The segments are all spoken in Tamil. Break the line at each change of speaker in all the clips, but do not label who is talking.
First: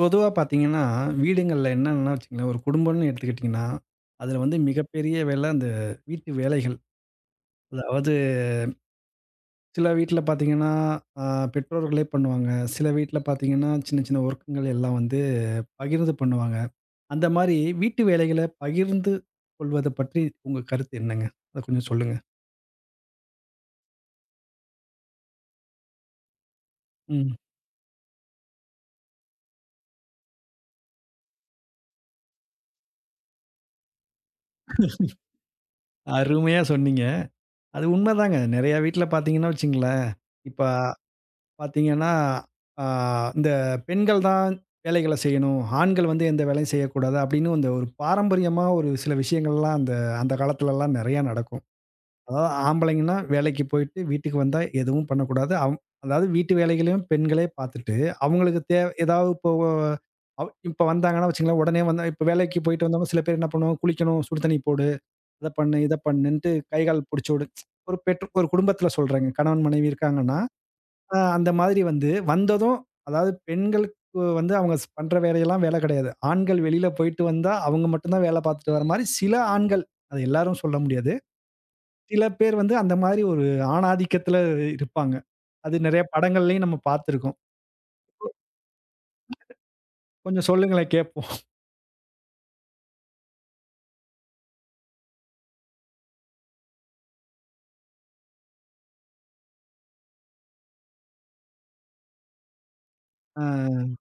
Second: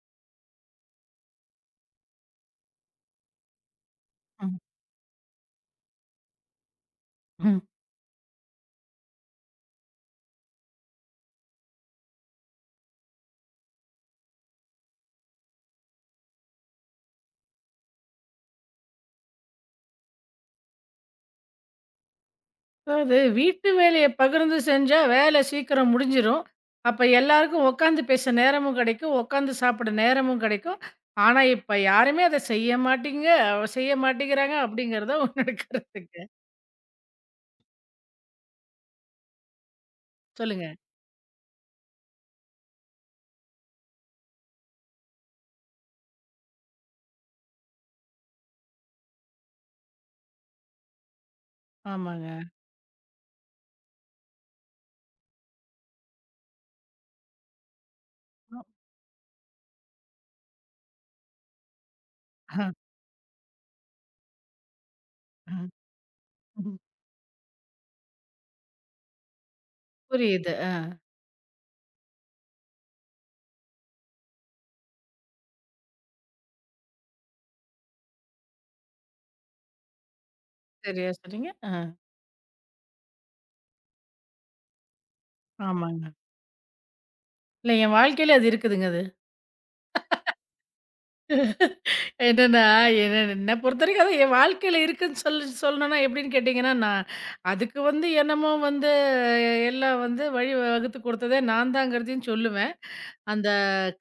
பொதுவா பார்த்தீங்கன்னா, வீடுங்கள்ல என்னன்னா வச்சுக்கங்களேன், ஒரு குடும்பம்னு எடுத்துக்கிட்டீங்கன்னா, அதில வந்து
ம்,
மிகப்பெரிய வேலை அந்த வீட்டு வேலைகள்.
ம்.
அதாவது சில வீட்ல பார்த்தீங்கன்னா, அ பெற்றோர்களே பண்ணுவாங்க. சில வீட்ல பார்த்தீங்கன்னா, சின்ன சின்ன ஒர்க்குங்கள் எல்லாம் வந்து பகிர்ந்து பண்ணுவாங்க. அந்த மாரி வீட்டு வேலைகள பகிர்ந்து கொள்வத பற்றி உங்க கருத்து என்னங்க? அத கொஞ்சம் சொல்லுங்க.
அதாவது வீட்டு வேலைய பகிர்ந்து செஞ்சா, வேலை சீக்கிரம் முடிஞ்சிரும். அப்ப
ம்.
எல்லாருக்கும் உட்காந்து பேச நேரமும் கிடைக்கும். உட்காந்து சாப்பிட நேரமும் கிடைக்கும். ஆனா, இப்ப யாருமே அத செய்ய மாட்டீங்க, அவ செய்ய மாட்டேங்கிறாங்க அப்படிங்கிறது தான் உன்னோட கருத்துங்க.
அருமையா சொன்னீங்க. அது உண்மதாங்க. நெறையா வீட்ல பார்த்தீங்கன்னா வச்சுக்கங்களேன், இப்ப
சொல்லுங்க.
பார்த்தீங்கன்னா, ஆ இந்த பெண்கள் தான் வேலைகள செய்யணும். ஆண்கள் வந்து எந்த வேலையும் செய்யக்கூடாது அப்படின்னு அந்த ஒரு பாரம்பரியமா ஒரு சில விஷயங்கள்லாம் அந்த அந்த காலத்துலலாம் நெறையா நடக்கும்.
ஆமாங்க.
அதாவது ஆம்பளைங்கன்னா வேலைக்கு போயிட்டு வீட்டுக்கு வந்தா எதுவும் பண்ணக்கூடாது. அதாவது வீட்டு வேலைகளையும் பெண்களே பார்த்துட்டு, அவங்களுக்கு தேவ ஏதாவது இப்போ இப்போ வந்தாங்கன்னா வச்சுக்கங்களேன், உடனே வந்தா இப்போ வேலைக்கு
அ,
போயிட்டு வந்தவங்க சில பேர் என்ன பண்ணுவாங்க, குளிக்கணும், சுடு தண்ணி போடு, அத
அ,
பண்ணு, இத பண்ணுன்ட்டு
ம்.
கை, கால் புடிச்சு விடு ஒரு பெற்று ஒரு குடும்பத்தில சொல்றேங்க. கணவன், மனைவி இருக்காங்கன்னா
புரியுது. ஆ.
அந்த மாதிரி வந்து, வந்ததும் அதாவது பெண்களுக்கு வந்து அவங்க பண்ற வேலையெல்லாம் வேல கிடையாது. ஆண்கள் வெளியில போயிட்டு வந்தா, அவங்க மட்டும் தான் வேல பார்த்துட்டு வர மாரி சில ஆண்கள், அது எல்லாரும் சொல்ல
சரியா
முடியாது.
சொன்னீங்க. ஆ.
சில பேர் வந்து அந்த மாதிரி ஒரு ஆணாதிக்கத்தில இருப்பாங்க. அது நெறைய
ஆமாங்க.
படங்கள்லயும் நம்ம பார்த்துருக்கோம்.
இல்ல, என் வாழ்க்கையில அது இருக்குதுங்க
கொஞ்சம் சொல்லுங்களேன்
அது.
கேட்போம்.
என்னன்னா, என்ன என்ன பொறுத்தவரைக்கும் அது என் வாழ்க்கையில இருக்குன்னு சொல்லணும்னா எப்படின்னு கேட்டீங்கன்னா, நான் அதுக்கு வந்து என்னமோ வந்து எல்லாம் வந்து வழி வகுத்து குடுத்ததே நான் தாங்கிறதையும் சொல்லுவேன்.
ஆ.
அந்த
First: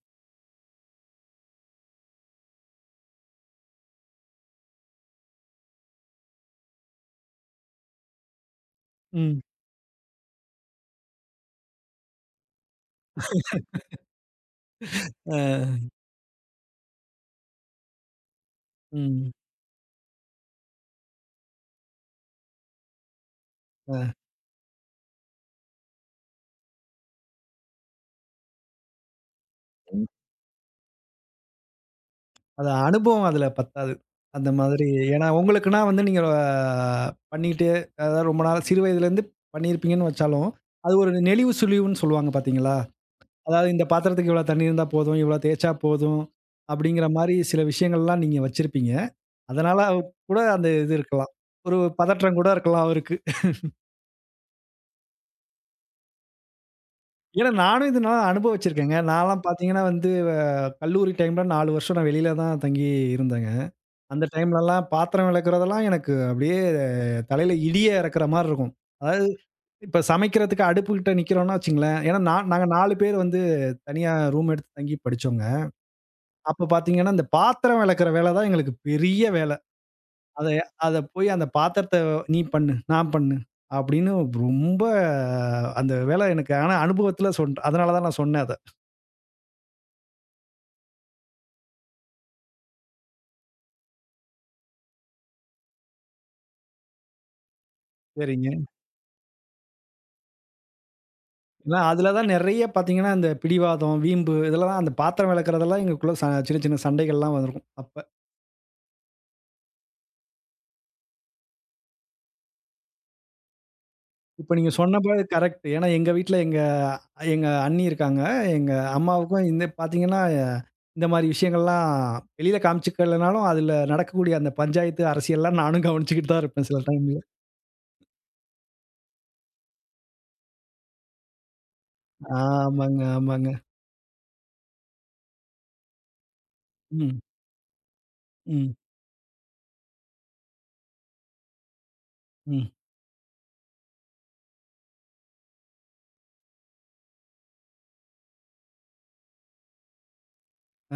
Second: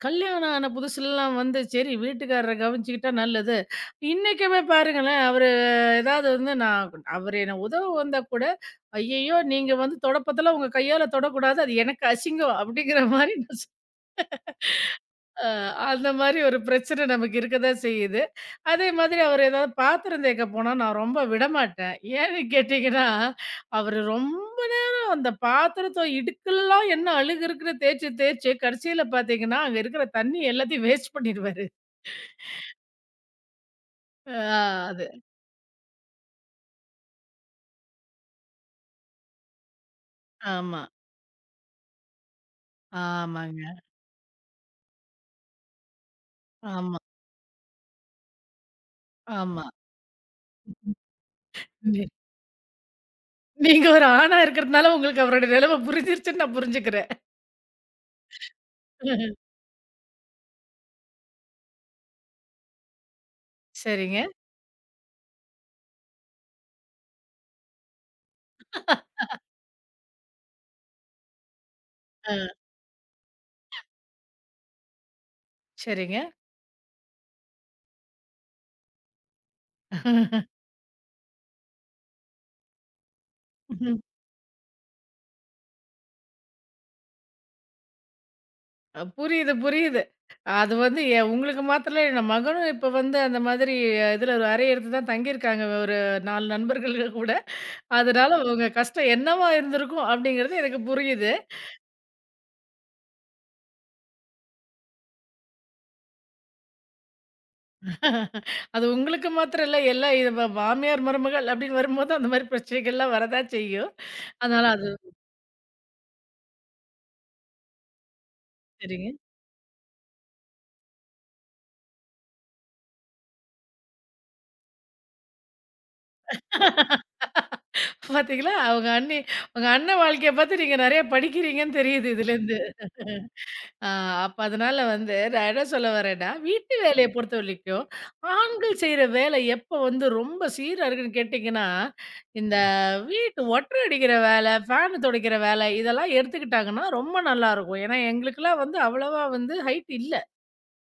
கல்யாணம் ஆன புதுசுலலாம் வந்து, சரி வீட்டுக்காரர கவனிச்சுக்கிட்டா நல்லது. இன்னைக்குமே பாருங்களேன், அவரு ஏதாவது வந்து நான் அவரு என்ன உதவ வந்தா கூட, "ஐயய்யோ!
ம்.
நீங்க வந்து தொடப்பத்தெல்லாம் உங்க கையால தொடக்கூடாது. அது எனக்கு அசிங்கம்." அப்படிங்கிற மாரி நான் அ
ஆ.
அந்த மாரி ஒரு பிரச்சனை நமக்கு இருக்க தான் செய்யுது. அதே மாதிரி
ம்.
அவரு ஏதாவது பாத்திரம் தேய்க்க போனா, நான் ரொம்ப விடமாட்டேன். ஏன்னு கேட்டீங்கன்னா, அவரு
அ.
ரொம்ப நேரம் அந்த பாத்திரத்த இடுக்கெல்லாம் என்ன அழுக்கு இருக்குன்னு தேய்ச்சு தேய்ச்சு கடைசியில பாத்தீங்கன்னா, அங்க இருக்கிற தண்ணி எல்லாத்தையும் வேஸ்ட் பண்ணிருவாரு.
அது அனுபவம் அதுல பத்தாது.
ஆ
அந்த மாதிரி
அது.
ஏன்னா உங்களுக்குன்னா வந்து நீங்க பண்ணிக்கிட்டே அதாவது ரொம்ப நாள் சிறு வயதிலேருந்து பண்ணியிருப்பீங்கன்னு வச்சாலும்,
ஆமா.
அது ஒரு நெளிவு சுழிவுன்னு சொல்லுவாங்க பார்த்தீங்களா? அதாவது
ஆமாங்க.
இந்த பாத்திரத்துக்கு இவ்வளோ தண்ணீ இருந்தா போதும், இவ்வளோ தேய்ச்சா போதும்
ஆமா,
அப்படிங்கிற மாரி சில விஷயங்கள்லாம் நீங்க வச்சிருப்பீங்க.
ஆமா.
அதனால கூட அந்த இது இருக்கலாம். ஒரு
நீ
பதற்றம் கூட இருக்கலாம் அவருக்கு.
நீங்க ஒரு ஆணா இருக்கிறதுனால உங்களுக்கு அவருடைய நிலைமை புரிஞ்சிருச்சுன்னு நான் புரிஞ்சுக்கிறேன்.
ஏன்னா நானும் இது நான் அனுபவிச்சிருக்கேங்க. நான்லாம் பார்த்தீங்கன்னா வந்து கல்லூரி டைம்ல 4 வருஷம் நான் வெளியில தான் தங்கி இருந்தேங்க.
சரிங்க.
அந்த டைம்லலாம் பாத்திரம் விளக்குறதெல்லாம் எனக்கு அப்படியே தலையில இடியே இறக்குற மாரி இருக்கும். அதாவது இப்ப சமைக்கிறதுக்கு அடுப்புகிட்ட நிக்கிறோம்னா வச்சுங்களேன், ஏன்னா
ஆ
நாங்க 4 பேர் வந்து தனியா ரூம் எடுத்து தங்கி படிச்சோங்க.
சரிங்க.
அப்ப பார்த்தீங்கன்னா, இந்த பாத்திரம் வெளக்குற வேல தான் எங்களுக்கு பெரிய வேல. அத அத போய் அந்த பாத்திரத்த "நீ பண்ணு, நான் பண்ணு" அப்படின்னு ரொம்ப அந்த வேல எனக்கு ஆனா அனுபவத்துல அதனால தான் நான் சொன்னேன் அத.
அ புரியுது, புரியுது. அது வந்து உங்களுக்கு மாத்திரம் இல்ல. என் மகனும் இப்ப வந்து அந்த மாதிரி, அ, இதுல ஒரு அறை எடுத்து தான் தங்கியிருக்காங்க. ஒரு 4 நண்பர்கள் கூட. அதனால
சரிங்க.
உங்க கஷ்டம் என்னவா இருந்திருக்கும் அப்படிங்கிறது எனக்கு புரியுது.
ஏன்னா அதுல தான் நெறைய பார்த்தீங்கன்னா, இந்த பிடிவாதம், வீம்பு இதெல்லாம் அந்த பாத்திரம் வெளக்குறதெல்லாம் எங்களுக்குள்ள சின்ன சின்ன சண்டைகள்லாம் வந்திருக்கும் அப்ப.
அது உங்களுக்கு மாத்திரம் இல்ல. எல்லா இது மாமியார், மருமகள் அப்படின்னு வரும்போது அந்த மாரி பிரச்சனைகள்லாம் வரதான் செய்யும்.
இப்ப
அதனால
நீங்க
அது.
சொன்னபோது கரெக்ட். ஏன்னா எங்க வீட்ல எங்க எங்க அண்ணி இருக்காங்க. எங்க
சரிங்க.
அம்மாவுக்கும் இந்த பார்த்தீங்கன்னா, இந்த மாரி விஷயங்கள்லாம் வெளியில காமிச்சுக்கலனாலும், அதுல நடக்கக்கூடிய அந்த பஞ்சாயத்து, அரசியல்லாம் நானும் கவனிச்சுக்கிட்டு தான் இருப்பேன் சில டைம்ல.
பாத்தீங்களா? உங்க அண்ணி, உங்க அண்ணன் வாழ்க்கைய பார்த்து நீங்க நெறைய படிக்கிறீங்கன்னு தெரியுது இதுலேருந்து.
ஆமாங்க, ஆமாங்க.
ஆ. அப்ப அதனால வந்து நான் என்ன சொல்ல வரேன்னா, வீட்டு வேலைய
ம்,
பொறுத்தவரைக்கும்,
ம்,
ஆண்கள் செய்ற வேலை எப்ப வந்து ரொம்ப சீரா இருக்குன்னு கேட்டீங்கன்னா, இந்த
ம்.
வீட்டு ஒட்டற அடிக்கிற வேலை, ஃபேன் துடைக்கிற வேலை, இதெல்லாம் எடுத்துக்கிட்டாங்கன்னா ரொம்ப நல்லாருக்கும். ஏன்னா, எங்களுக்கெல்லாம் வந்து அவ்வளவா வந்து ஹைட் இல்ல.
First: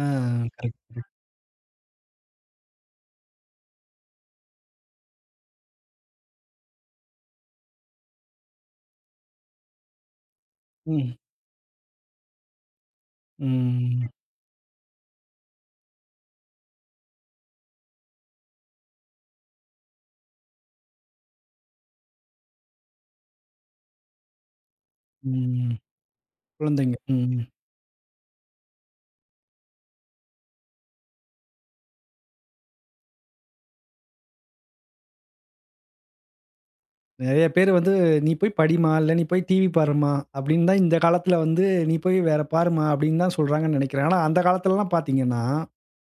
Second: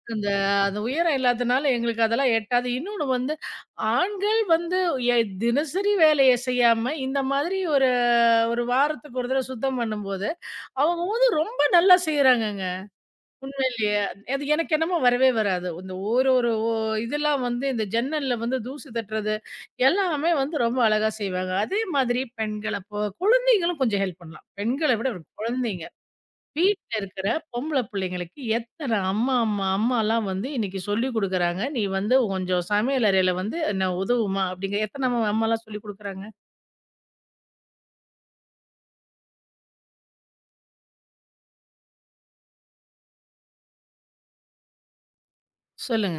ஆ
அந்த அந்த
கரெக்ட்.
உயரம் இல்லாதனால எங்களுக்கு அதெல்லாம் எட்டாது. இன்னொன்னு வந்து, ஆண்கள் வந்து எ தினசரி வேலைய செய்யாம, இந்த மாதிரி ஒரு ஒரு வாரத்துக்கு ஒரு தடவ சுத்தம் பண்ணும்போது, அவங்க
ம்,
வந்து ரொம்ப நல்லா செய்றாங்கங்க. உண்மையிலேயே.
ம்,
அது எனக்கு என்னமோ வரவே வராது. இந்த ஒரு ஒரு இதெல்லாம் வந்து இந்த ஜன்னல்ல வந்து தூசு தட்டுறது, எல்லாமே வந்து ரொம்ப அழகா செய்வாங்க. அதே மாதிரி பெண்கள் அப்போ குழந்தைகளும் கொஞ்சம் ஹெல்ப் பண்ணலாம். பெண்கள விட ஒரு
ம்.
குழந்தைங்க. வீட்ல
குழந்தைங்க.
இருக்கிற
ம்.
பொம்பள பிள்ளைங்களுக்கு எத்தன அம்மா அம்மா அம்மாலாம் வந்து இன்னைக்கு சொல்லிக் குடுக்குறாங்க. "நீ வந்து கொஞ்சம் சமையல் அறையில வந்து என்ன உதவுமா?" அப்படிங்கிற எத்தன அம்மா அம்மாலாம் சொல்லிக் குடுக்குறாங்க?
நெறைய பேர் வந்து, "நீ போய் படிம்மா, இல்ல நீ போய் டிவி பாரும்மா" அப்படின்னு தான் இந்த காலத்துல வந்து, "நீ போய் வேற பாரும்மா" அப்படின்னு தான் சொல்றாங்கன்னு நெனைக்கிறேன். ஆனா அந்த காலத்துலலாம் பார்த்தீங்கன்னா
சொல்லுங்க.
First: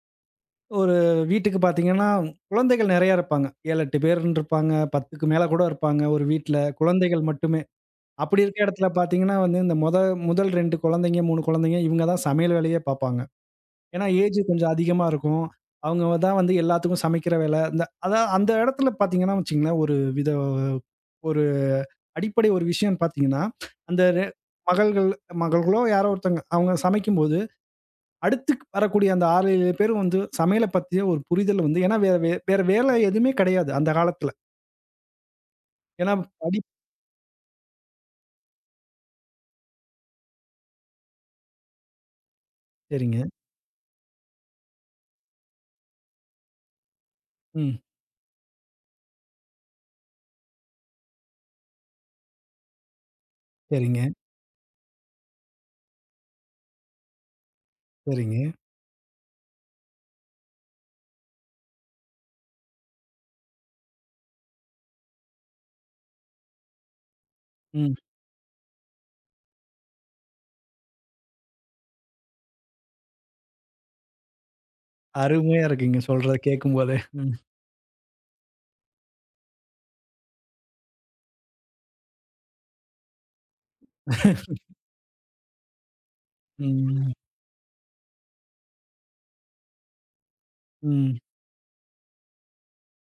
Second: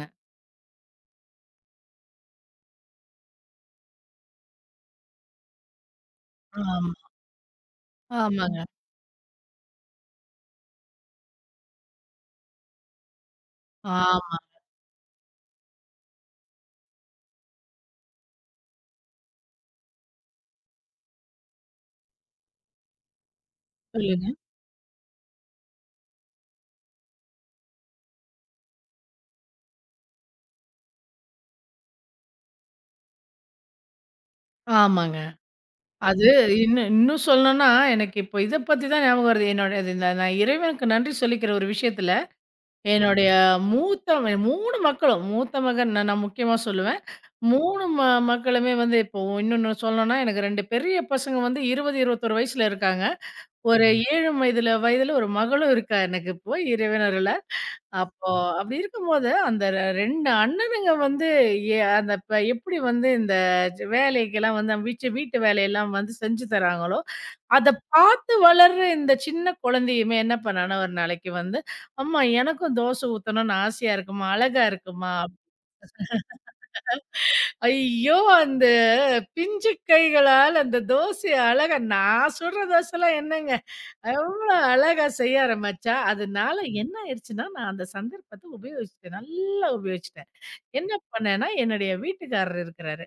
ஒரு வீட்டுக்கு பார்த்தீங்கன்னா, குழந்தைகள் நெறையா இருப்பாங்க. 7, 8 பேருன்னு இருப்பாங்க. 10க்கு மேல கூட இருப்பாங்க ஒரு வீட்ல.
ஆமா.
குழந்தைகள் மட்டுமே. அப்படி இருக்க
ஆமாங்க.
இடத்துல பார்த்தீங்கன்னா வந்து, இந்த மொத முதல் 2 குழந்தைங்க, 3 குழந்தைங்க இவங்க தான் சமையல் வேலையே பார்ப்பாங்க. ஏன்னா
ஆமா.
ஏஜ் கொஞ்சம் அதிகமா இருக்கும். அவங்க தான் வந்து எல்லாத்துக்கும் சமைக்கிற வேல. இந்த அதான் அந்த இடத்துல பார்த்தீங்கன்னா வச்சுக்கங்களேன், ஒரு வித ஒரு அடிப்படை ஒரு விஷயம் பார்த்தீங்கன்னா, அந்த ரெ
சொல்லுங்க.
மகள்கள் மகள்களோ யாரோ ஒருத்தவங்க அவங்க சமைக்கும்போது அடுத்து வரக்கூடிய அந்த 6, 7 பேரும் வந்து சமையல பத்திய ஒரு புரிதல் வந்து ஏன்னா வேற வேலை எதுவுமே கிடையாது அந்த காலத்துல.
ஆமாங்க.
ஏன்னா
அது.
படி
இன்னும் இன்னும் சொல்லணும்னா, எனக்கு இப்போ இத பத்தி தான் ஞாபகம் வருது. என்னோட இது, இந்த நான் இறைவனுக்கு நன்றி சொல்லிக்கிற ஒரு விஷயத்துல,
சரிங்க.
என்னுடைய மூத்த 3 மக்களும், மூத்த மகன் நான் நான் முக்கியமா சொல்லுவேன்.
ம்.
3 மக்களுமே வந்து இப்போ இன்னொன்னு சொல்லணும்னா, எனக்கு 2 பெரிய பசங்க வந்து 20, 21 வயசுல இருக்காங்க. ஒரு
சரிங்க,
7 வயதுல வயதுல ஒரு மகளும் இருக்கா எனக்கு இப்போ, இறைவன் அருள்ல. அப்போ
சரிங்க.
அப்படி இருக்கும்போது, அந்த 2 அண்ணனுங்க வந்து அந்த எப்படி வந்து இந்த வேலைக்கெல்லாம் வந்து வீட்டு வேலையெல்லாம் வந்து செஞ்சு தராங்களோ, அத
ம்.
பார்த்து வளர்ற இந்த சின்ன குழந்தையுமே என்ன பண்ணான்னா, ஒரு நாளைக்கு வந்து, "அம்மா எனக்கும் தோசை ஊத்தணும்னு ஆசையா இருக்கும்மா, அழகா இருக்குமா."
அருமையா இருக்குங்க சொல்றத கேட்கும்போதே. ம்.
ஐயோ! அந்த பிஞ்சு கைகளால் அந்த தோசைய அழகா, நான் சுடுற தோசைலாம் என்னங்க, அவ்வளோ அழகா செய்ய ஆரம்பிச்சா, அதனால என்ன
ம்.
ஆயிருச்சுன்னா, நான் அந்த சந்தர்ப்பத்த உபயோகிச்சுட்டேன். நல்லா உபயோகிச்சுட்டேன். என்ன
ம்.
பண்ணேன்னா, என்னுடைய வீட்டுக்காரர் இருக்கிறாரு.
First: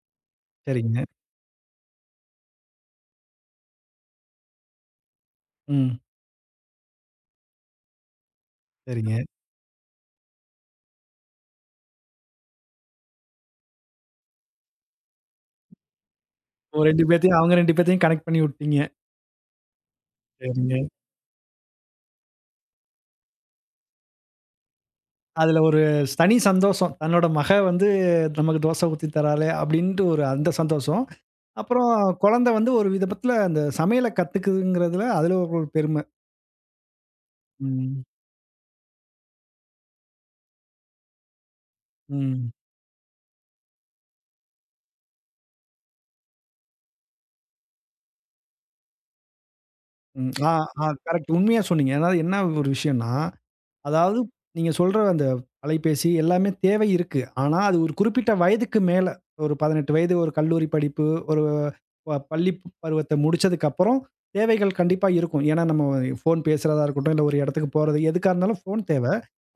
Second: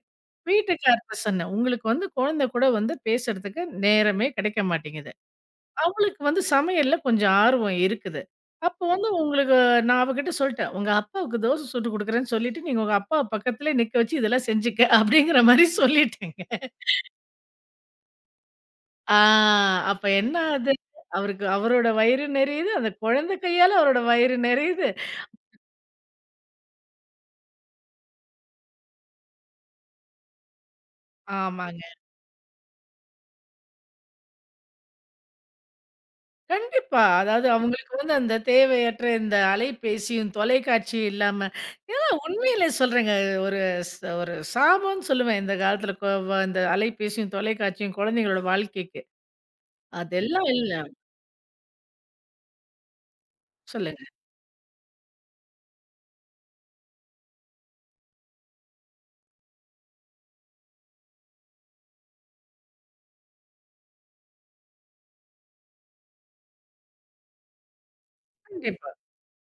சரிங்க.
வீட்டுக்கார்ட்ட சொன்னேன், "உங்களுக்கு வந்து குழந்தை கூட வந்து பேசுறதுக்கு நேரமே கிடைக்க மாட்டேங்குது."
ம்.
அவளுக்கு வந்து சமையல்ல கொஞ்சம் ஆர்வம் இருக்குது. அப்போ வந்து
சரிங்க.
உங்களுக்கு நான் அவகிட்ட சொல்ட்டேன். "உங்க அப்பாவுக்கு தோசை சுட்டு குடுக்குறேன்னு சொல்லிட்டு, நீங்க உங்க அப்பாவ பக்கத்திலே நிக்க வச்சு இதெல்லாம் செஞ்சுக்க" அப்படிங்கிற மாரி சொல்லிட்டேங்க.
ஒரு 2 பேத்தையும் அவங்க 2 பேத்தையும் கனெக்ட் பண்ணி விட்டீங்க.
ஆ அப்ப என்ன ஆது?
சரிங்க.
அவருக்கு அவரோட வயிறு நெறையுது. அந்த குழந்தை கையால அவரோட வயிறு நெறையுது.
அதுல ஒரு தனி சந்தோஷம். தன்னோட மக வந்து நமக்கு தோசை ஊத்தி தராளே அப்படின்ட்டு ஒரு அந்த சந்தோஷம்.
ஆமாங்க.
அப்புறம் குழந்தை வந்து ஒரு விதத்துல அந்த சமையல கத்துக்குதுங்கிறதுல அதுல ஒரு பெருமை.
கண்டிப்பா. அதாவது அவங்களுக்கு
ம்.
வந்து அந்த தேவையற்ற இந்த அலைபேசியும், தொலைக்காட்சியும் இல்லாம,
ம்.
உண்மையிலே சொல்றேங்க. ஒரு ஸ் ஒரு சாபம்ன்னு சொல்லுவேன். இந்த காலத்தில கொ வ இந்த அலைபேசியும், தொலைக்காட்சியும் குழந்தைங்களோட வாழ்க்கைக்கு.
ம்.
அதெல்லாம்
ஆ,
இல்ல.
ஆ கரெக்ட். உண்மையா சொன்னீங்க. அதாவது என்ன ஒரு விஷயம்னா,
சொல்லுங்க.
அதாவது நீங்க சொல்ற அந்த அலைபேசி எல்லாமே தேவை இருக்கு. ஆனா, அது ஒரு குறிப்பிட்ட வயதுக்கு மேல ஒரு 18 வயது, ஒரு கல்லூரி படிப்பு, ஒரு பள்ளி பருவத்த முடிச்சதுக்கப்புறம் தேவைகள் கண்டிப்பா இருக்கும். ஏன்னா, நம்ம ஃபோன் பேசுறதா இருக்கட்டும், இல்ல ஒரு இடத்துக்கு போறது, எதுக்கா இருந்தாலும் ஃபோன்
கண்டிப்பா.
தேவை.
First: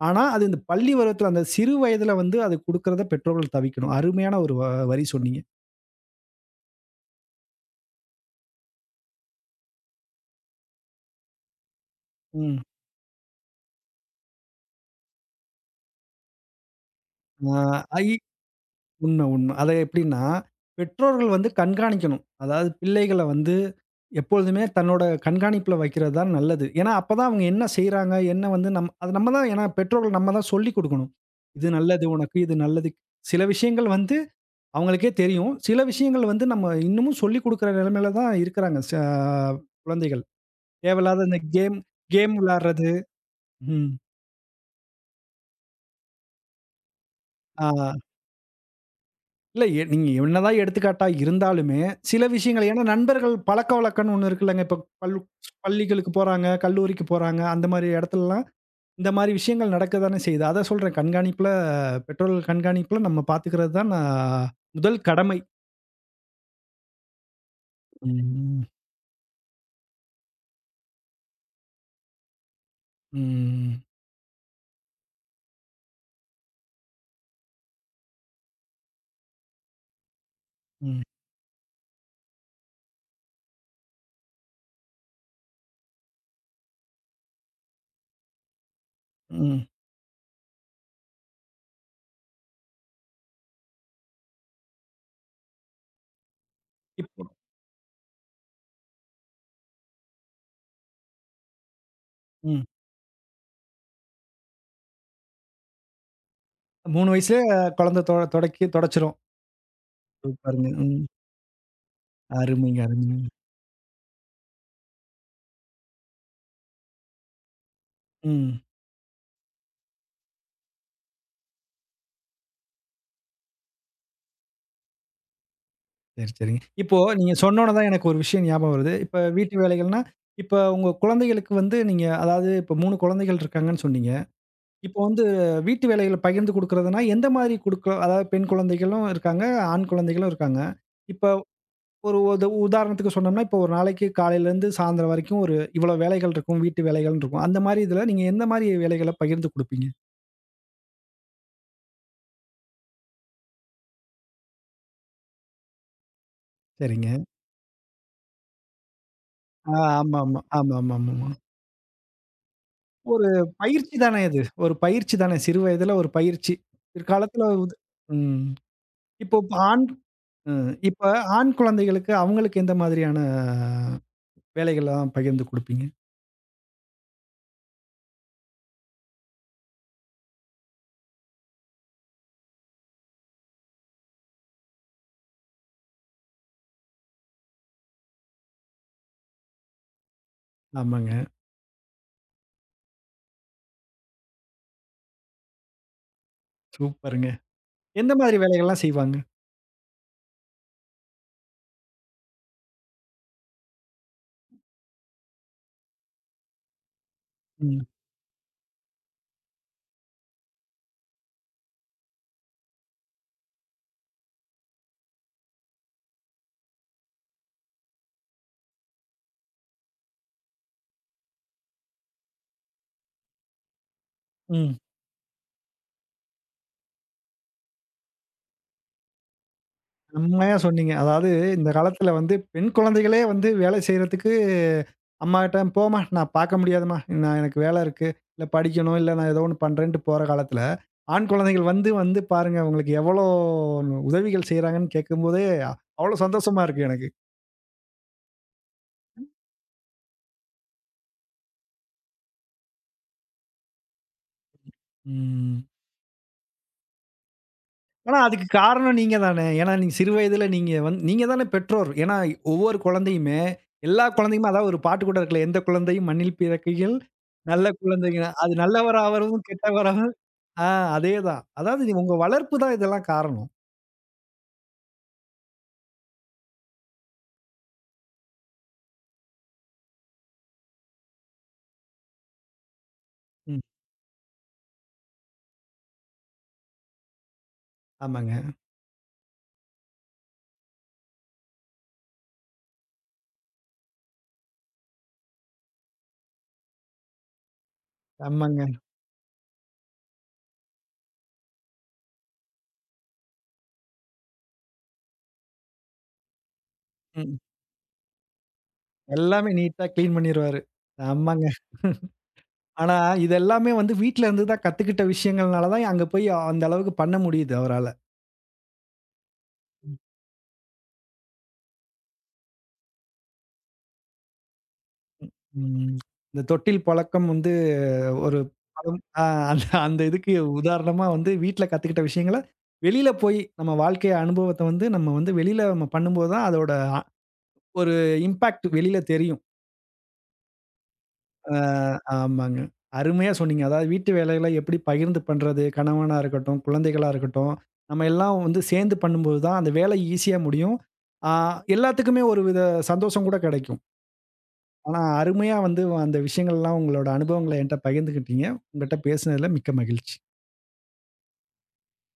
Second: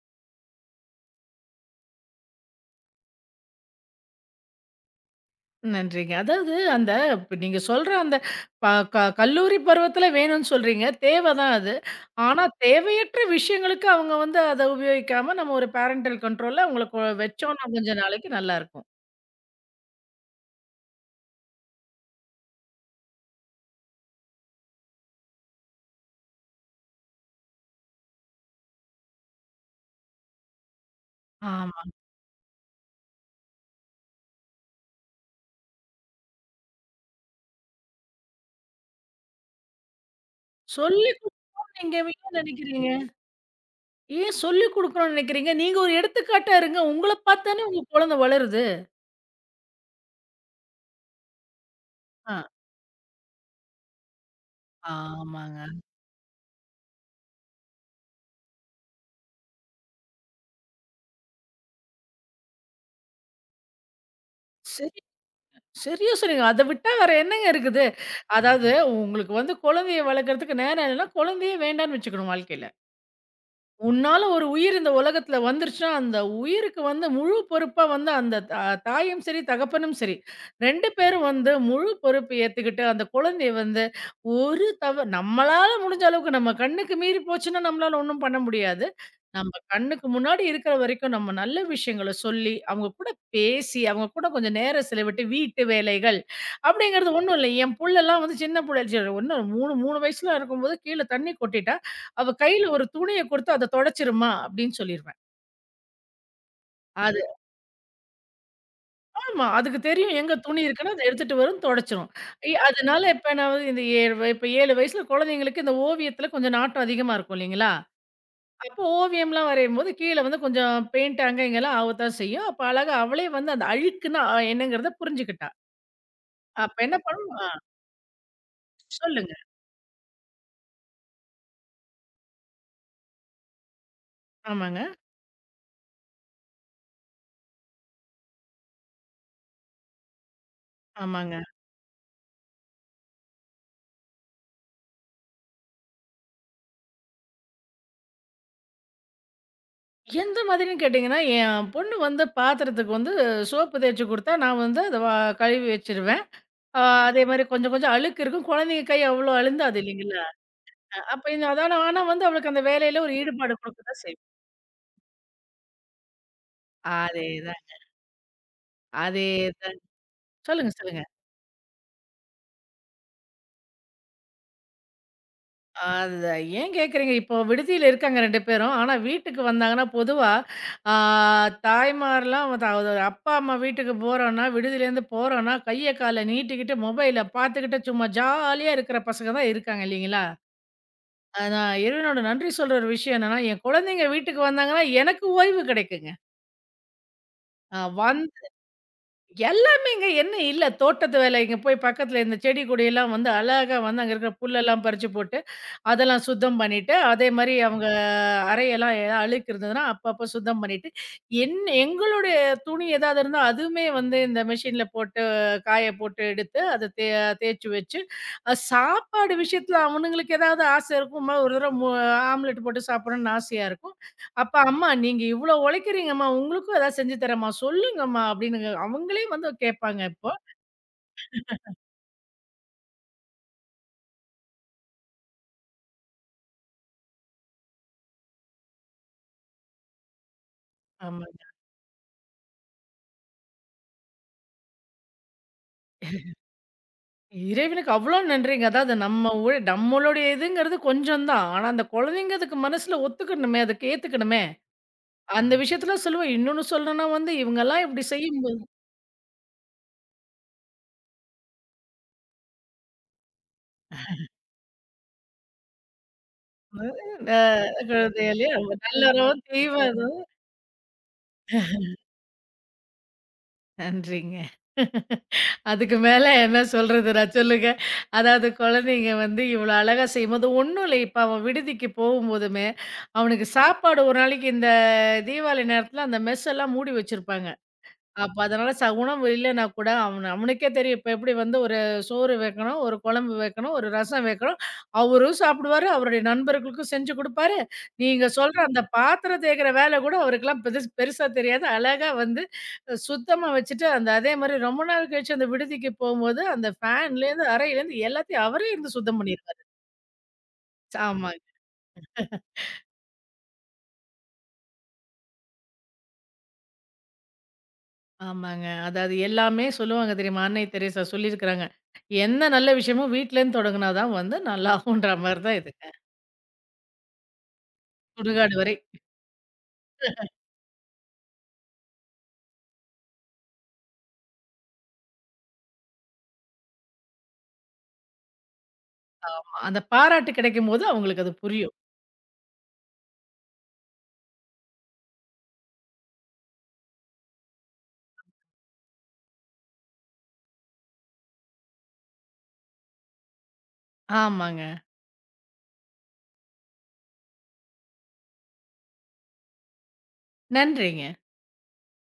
ஆனா, அது இந்த பள்ளி பருவத்துல அந்த சிறு வயதுல வந்து அது குடுக்கிறத பெற்றோர்கள் தவிர்க்கணும். அருமையான ஒரு வரி சொன்னீங்க.
நன்றிங்க. அதாவது அந்த, இப்ப நீங்க சொல்ற அந்த ப க கல்லூரி பருவத்தில வேணும்னு சொல்றீங்க. தேவ தான் அது. ஆனா
ம்.
தேவையற்ற விஷயங்களுக்கு அவங்க வந்து அத உபயோகிக்காம நம்ம ஒரு பேரன்டல் கண்ட்ரோல்ல அவங்கள
ஆ
வச்சோம்னா கொஞ்ச
ஐ
நாளைக்கு நல்லாருக்கும்.
உண்ம, உண்ம. அத எப்படின்னா, பெற்றோர்கள் வந்து கண்காணிக்கணும். அதாவது பிள்ளைகள வந்து எப்பொழுதுமே தன்னோட கண்காணிப்புல வைக்கிறது தான் நல்லது. ஏன்னா, அப்பதான் அவங்க என்ன செய்றாங்க, என்ன வந்து நம்ம தான் ஏன்னா பெற்றோர்கள் நம்ம தான் சொல்லிக் குடுக்கணும். இது
ஆமா.
நல்லது உனக்கு, இது நல்லது சில விஷயங்கள் வந்து அவங்களுக்கே தெரியும். சில விஷயங்கள் வந்து நம்ம இன்னமும் சொல்லிக் குடுக்குற நிலைமையில தான் இருக்கிறாங்க. குழந்தைகள்.
சொல்லிக்
தேவையில்லாத இந்த கேம்
குடுக்கறீங்க ஏன்
கேம்
நெனைக்கிறீங்க?
விளையாடுறது. ம்.
ஏன் சொல்லிக் குடுக்கணும்னு நெனைக்கிறீங்க? நீங்க ஒரு எடுத்துக்காட்டா இருங்க. உங்கள பார்த்து தானே
ஆ.
உங்க குழந்தை வளருது.
இல்ல. நீங்க என்னதான் எடுத்துக்காட்டா இருந்தாலுமே, சில
ஆ.
விஷயங்கள் ஏன்னா நண்பர்கள் பழக்கவழக்கம்ன்னு ஒண்ணு இருக்குல்லங்க. இப்ப
ஆமாங்க.
பள்ளிகளுக்கு போறாங்க, கல்லூரிக்கு போறாங்க. அந்த மாரி இடத்துலலாம் இந்த மாரி விஷயங்கள் நடக்க தானே செய்யுது. அதான் சொல்றேன் பெற்றோர்கள் கண்காணிப்புல நம்ம பார்த்துக்கிறது தான் நான் முதல் கடமை.
சரியா சொன்னீங்க. அத விட்டா வேற என்னங்க இருக்குது?
ம்.
அதாவது உங்களுக்கு வந்து குழந்தைய வளர்க்கறதுக்கு நேரம் இல்லன்னா, குழந்தையே வேண்டான்னு வச்சுக்கணும் வாழ்க்கையில.
ம்.
உன்னால ஒரு உயிர் இந்த உலகத்துல வந்துருச்சுன்னா, அந்த உயிருக்கு வந்து முழு பொறுப்பா வந்து அந்த தாயும் சரி, தகப்பனும் சரி, 2
ம்.
பேரும் வந்து முழு பொறுப்பு ஏத்துக்கிட்டு, அந்த குழந்தைய வந்து ஒரு தவ நம்மளால முடிஞ்ச அளவுக்கு நம்ம கண்ணுக்கு மீறி போச்சுன்னா, நம்மளால ஒண்ணும் பண்ண முடியாது. நம்ம
ம்.
கண்ணுக்கு முன்னாடி இருக்கிற வரைக்கும் நம்ம நல்ல விஷயங்கள சொல்லி, அவங்க கூட பேசி, அவங்க கூட கொஞ்சம் நேரம் செலவிட்டு, வீட்டு வேலைகள் அப்படிங்கிறது
இப்போ
ஒண்ணும் இல்ல. என் புள்ளலாம் வந்து சின்ன புள்ள சரி ஒண்ணும் 3, 3 வயசுல இருக்கும்போது கீழ தண்ணி கொட்டிட்டா, அவ
ம்.
கையில ஒரு துணிய குடுத்து அத துடைச்சிரும்மா அப்படின்னு சொல்லிருவேன்.
3
அது.
வயசுலயே குழந்தை தொடக்கி தொடச்சிரும்.
ஆமா. அதுக்கு தெரியும் எங்க துணி
சூப்பருங்க.
இருக்குன்னு,
ம்.
அத எடுத்துட்டு வரும், துடைச்சிரும்.
அருமைங்க,
அதனால
அருமைங்க.
இப்ப நான் வந்து இந்த 7 இப்ப 7 வயசுல குழந்தைங்களுக்கு இந்த ஓவியத்துல கொஞ்சம் நாட்டம் அதிகமா இருக்கும் இல்லைங்களா?
ம்.
அப்போ ஓவியம்லாம் வரையும்போது கீழ வந்து கொஞ்சம் பெயிண்ட் அங்க இங்கலாம் ஆவத்தான் செய்யும். அப்ப அழகா அவளே வந்து அந்த அழுக்குன்னா என்னங்கிறத புரிஞ்சுக்கிட்டா.
சரி, சரிங்க.
அப்ப என்ன
இப்போ நீங்க
பண்ணும்? ஆ
சொன்னோன தான் எனக்கு ஒரு விஷயம் ஞாபகம் வருது. இப்ப
சொல்லுங்க.
வீட்டு வேலைகள்னா, இப்ப உங்க குழந்தைகளுக்கு வந்து நீங்க அதாவது இப்ப 3 குழந்தைகள் இருக்காங்கன்னு சொன்னீங்க.
ஆமாங்க,
இப்போ வந்து வீட்டு வேலைகள பகிர்ந்து குடுக்குறதுன்னா, எந்த மாதிரி குடுக்கலாம்? அதாவது பெண் குழந்தைகளும் இருக்காங்க, ஆண் குழந்தைகளும் இருக்காங்க. இப்ப
ஆமாங்க.
ஒரு உதாரணத்துக்கு சொன்னோம்னா, இப்போ ஒரு நாளைக்கு காலையிலேருந்து சாயந்தரம் வரைக்கும் ஒரு இவ்வளோ வேலைகள் இருக்கும், வீட்டு வேலைகள்னு இருக்கும். அந்த மாரி இதில நீங்க எந்த மாரி வேலைகள பகிர்ந்து குடுப்பீங்க?
எந்த மாதிரின்னு கேட்டீங்கன்னா, என் பொண்ணு வந்து பாத்திரத்துக்கு வந்து சோப்பு தேய்ச்சு குடுத்தா நான் வந்து அத கழுவி வச்சுருவேன். ஆ.
சரிங்க.
அதே மாரி கொஞ்சம் கொஞ்சம் அழுக்கு இருக்கும். குழந்தைங்க கை அவ்வளோ
ஆ,
அழுந்தாது இல்லைங்களா?
ஆமாமா.
அ,
ஆமாமாமா.
அப்ப இந்த அதான, ஆனா வந்து அவளுக்கு அந்த வேலையில ஒரு
ஒரு
ஈடுபாடு குடுக்க
பயிற்சி
தான்
தானே
செய்வோம்.
இது. ஒரு பயிற்சி தானே. சிறு வயதில ஒரு பயிற்சி. பிற்காலத்தில
அதேதான்,
உது ம். இப்போ ப-
அதேதான்.
ஆண் ம்.
சொல்லுங்க,
இப்ப
சொல்லுங்க.
ஆண் குழந்தைகளுக்கு அவங்களுக்கு எந்த மாதிரியான வேலைகள்லாம் பகிர்ந்து குடுப்பீங்க?
அது ஏன் கேட்குறீங்க? இப்போ விடுதியில இருக்காங்க 2 பேரும். ஆனா வீட்டுக்கு வந்தாங்கன்னா, பொதுவா ஆ தாய்மார்லாம் வ த அப்பா, அம்மா வீட்டுக்கு போறோம்னா, விடுதியிலேருந்து போறோம்னா, கைய கால நீட்டிக்கிட்டு மொபைல பார்த்துக்கிட்டு சும்மா ஜாலியா இருக்கிற பசங்க தான் இருக்காங்க இல்லைங்களா?
ஆமாங்க.
அ, நான் இறைவனோட நன்றி சொல்ற ஒரு விஷயம் என்னன்னா, என் குழந்தைங்க வீட்டுக்கு வந்தாங்கன்னா, எனக்கு ஓய்வு கிடைக்குங்க.
சூப்பருங்க.
அ
எந்த மாதிரி
வந்து
வேலைகள்லாம் செய்வாங்க?
எல்லாமேங்க என்ன இல்ல. தோட்டத்து வேலைங்க போய் பக்கத்துல இந்த செடி கொடியெல்லாம் வந்து அழகா வந்து அங்க இருக்கிற புல்லெல்லாம் பறிச்சு போட்டு, அதெல்லாம் சுத்தம் பண்ணிட்டு, அதே மாரி
ம்.
அவங்க அறையெல்லாம் ஏதாவது அழுக்கு இருந்ததுன்னா, அப்பப்ப சுத்தம் பண்ணிட்டு, என் எங்களுடைய துணி ஏதாவது இருந்தா, அதுவுமே வந்து இந்த மெஷின்ல போட்டு காய போட்டு எடுத்து, அத தேய்ச்சு வச்சு, அ சாப்பாடு விஷயத்துல அவனுங்களுக்கு ஏதாவது ஆசை இருக்கும். "அம்மா ஒரு தடவ ஆம்லெட் போட்டு சாப்பிடணும்னு ஆசையா இருக்கும். அப்ப
ம்.
அம்மா நீங்க இவ்வளோ உழைக்கிறீங்கம்மா, உங்களுக்கும் ஏதாவது செஞ்சு தரேம்மா சொல்லுங்கம்மா" அப்படின்னு அவங்களே வந்து கேட்பாங்க இப்போ.
செம்மையா சொன்னீங்க. அதாவது இந்த காலத்தில வந்து பெண் குழந்தைகளே வந்து வேலை செய்றதுக்கு அம்மாகிட்ட, "போம்மா நான் பார்க்க முடியாதும்மா. நான் எனக்கு வேலை இருக்கு. இல்ல படிக்கணும், இல்ல நான் ஏதோ ஒண்ணு பண்றேன்ட்டு" போற காலத்தில,
ஆமா.
ஆண் குழந்தைகள் வந்து வந்து பாருங்க உங்களுக்கு எவ்வளோ உதவிகள் செய்றாங்கன்னு கேட்கும்போதே, அவ்வளோ சந்தோஷமா இருக்கு எனக்கு.
இறைவனுக்கு அவ்வளோ நன்றிங்க. அதாவது நம்ம உழ நம்மளுடைய இதுங்கிறது கொஞ்சம் தான். ஆனா, அந்த குழந்தைங்க அதுக்கு மனசுல ஒத்துக்கணுமே, அதுக்கு ஏத்துக்கணுமே. அந்த ம்.
ம்.
விஷயத்துல சொல்லுவேன். இன்னொன்னு சொல்லணும்னா வந்து இவங்கலாம் இப்படி
ஆனா, அதுக்கு
செய்யும்போது,
காரணம் நீங்க தானே. ஏன்னா, நீங்க சிறு வயதில நீங்க தானே பெற்றோர். ஏன்னா, ஒவ்வொரு குழந்தையுமே எல்லா குழந்தையுமே அதாவது ஒரு பாட்டு கூட இருக்குல்ல, "எந்த குழந்தையும் மண்ணில் பிறக்கையில்
அ
நல்ல குழந்தைங்க"
குழந்தையிலே
அது
ரொம்ப நல்லறோ,
நல்லவராவதும்,
தீவதோ.
கெட்டவராகவும் ஆ அதேதான். அதாவது உங்க வளர்ப்பு தான் இதெல்லாம் காரணம்.
நன்றிங்க. அதுக்கு மேல என்ன சொல்றதுடா சொல்லுங்க. அதாவது குழந்தைங்க வந்து இவ்வளோ அழகா செய்யும்போது ஒண்ணும் இல்லை. இப்ப அவன் விடுதிக்கு போகும்போதுமே, அவனுக்கு
ம்.
சாப்பாடு ஒரு நாளைக்கு இந்த தீபாவளி நேரத்துல அந்த மெஸ் எல்லாம் மூடி வச்சிருப்பாங்க.
ஆமாங்க,
அப்ப அதனால உணவு இல்லைன்னா கூட அவன அவனுக்கே தெரியும். இப்ப எப்படி வந்து ஒரு சோறு வைக்கணும், ஒரு குழம்பு வைக்கணும், ஒரு ரசம் வைக்கணும். அவரும் சாப்பிடுவாரு, அவருடைய நண்பர்களுக்கும் செஞ்சு குடுப்பாரு. நீங்க சொல்ற
ஆமாங்க.
அந்த பாத்திரம் தேய்க்கிற வேலை கூட அவருக்கெல்லாம் பெதுஸ் பெருசா தெரியாது. அழகா வந்து அ சுத்தமா வச்சுட்டு, அந்த அதே மாரி ரொம்ப நாள் கழிச்சு அந்த விடுதிக்கு போம்போது, அந்த
ம்.
ஃபேன்லேருந்து, அறையிலேருந்து எல்லாத்தையும் அவரே இருந்து சுத்தம்
எல்லாமே
பண்ணிருவாரு.
நீட்டா கிளீன் பண்ணிருவாரு.
ஆமாங்க,
ஆமாங்க. ஆனா இது எல்லாமே வந்து வீட்ல இருந்து தான் கத்துக்கிட்ட விஷயங்கள்னால தான் அங்க போய் அந்த அளவுக்கு பண்ண முடியுது அவரால.
ஆமாங்க. அதாவது எல்லாமே சொல்லுவாங்க தெரியுமா? அன்னை தெரசா சொல்லியிருக்கிறாங்க. "எந்த நல்ல விஷயமும் வீட்லேருந்து தொடங்குனா தான் வந்து நல்லாகும்ன்ற" மாரி தான் இது.
ம். இந்த தொட்டில் பழக்கம் வந்து ஒரு
சுடுகாடு வரை.
படம் ஆ அந்த அந்த இதுக்கு உதாரணமா வந்து வீட்ல கத்துக்கிட்ட விஷயங்கள வெளியில போய் நம்ம வாழ்க்கை அனுபவத்த வந்து நம்ம வந்து வெளியில நம்ம பண்ணும்போது தான் அதோட அ- ஒரு இம்பாக்ட் வெளியில தெரியும்.
ஆமா. அந்த பாராட்டு கிடைக்கும்போது அவங்களுக்கு அது
ஆ,
புரியும்.
ஆமாங்க. அருமையா சொன்னீங்க. அதாவது வீட்டு வேலைகள எப்படி பகிர்ந்து பண்றது? கணவனா இருக்கட்டும், குழந்தைகளா இருக்கட்டும், நம்ம எல்லாம் வந்து சேர்ந்து பண்ணும்போது தான் அந்த வேலை ஈஸியா முடியும். ஆ எல்லாத்துக்குமே ஒரு வித சந்தோஷம் கூட கிடைக்கும்.
ஆமாங்க.
ஆனா அருமையா வந்து அந்த விஷயங்கள்லாம் உங்களோட அனுபவங்கள என்ட்ட பகிர்ந்துக்கிட்டீங்க. உங்கட்ட பேசினதுல மிக்க மகிழ்ச்சி.
நன்றிங்க.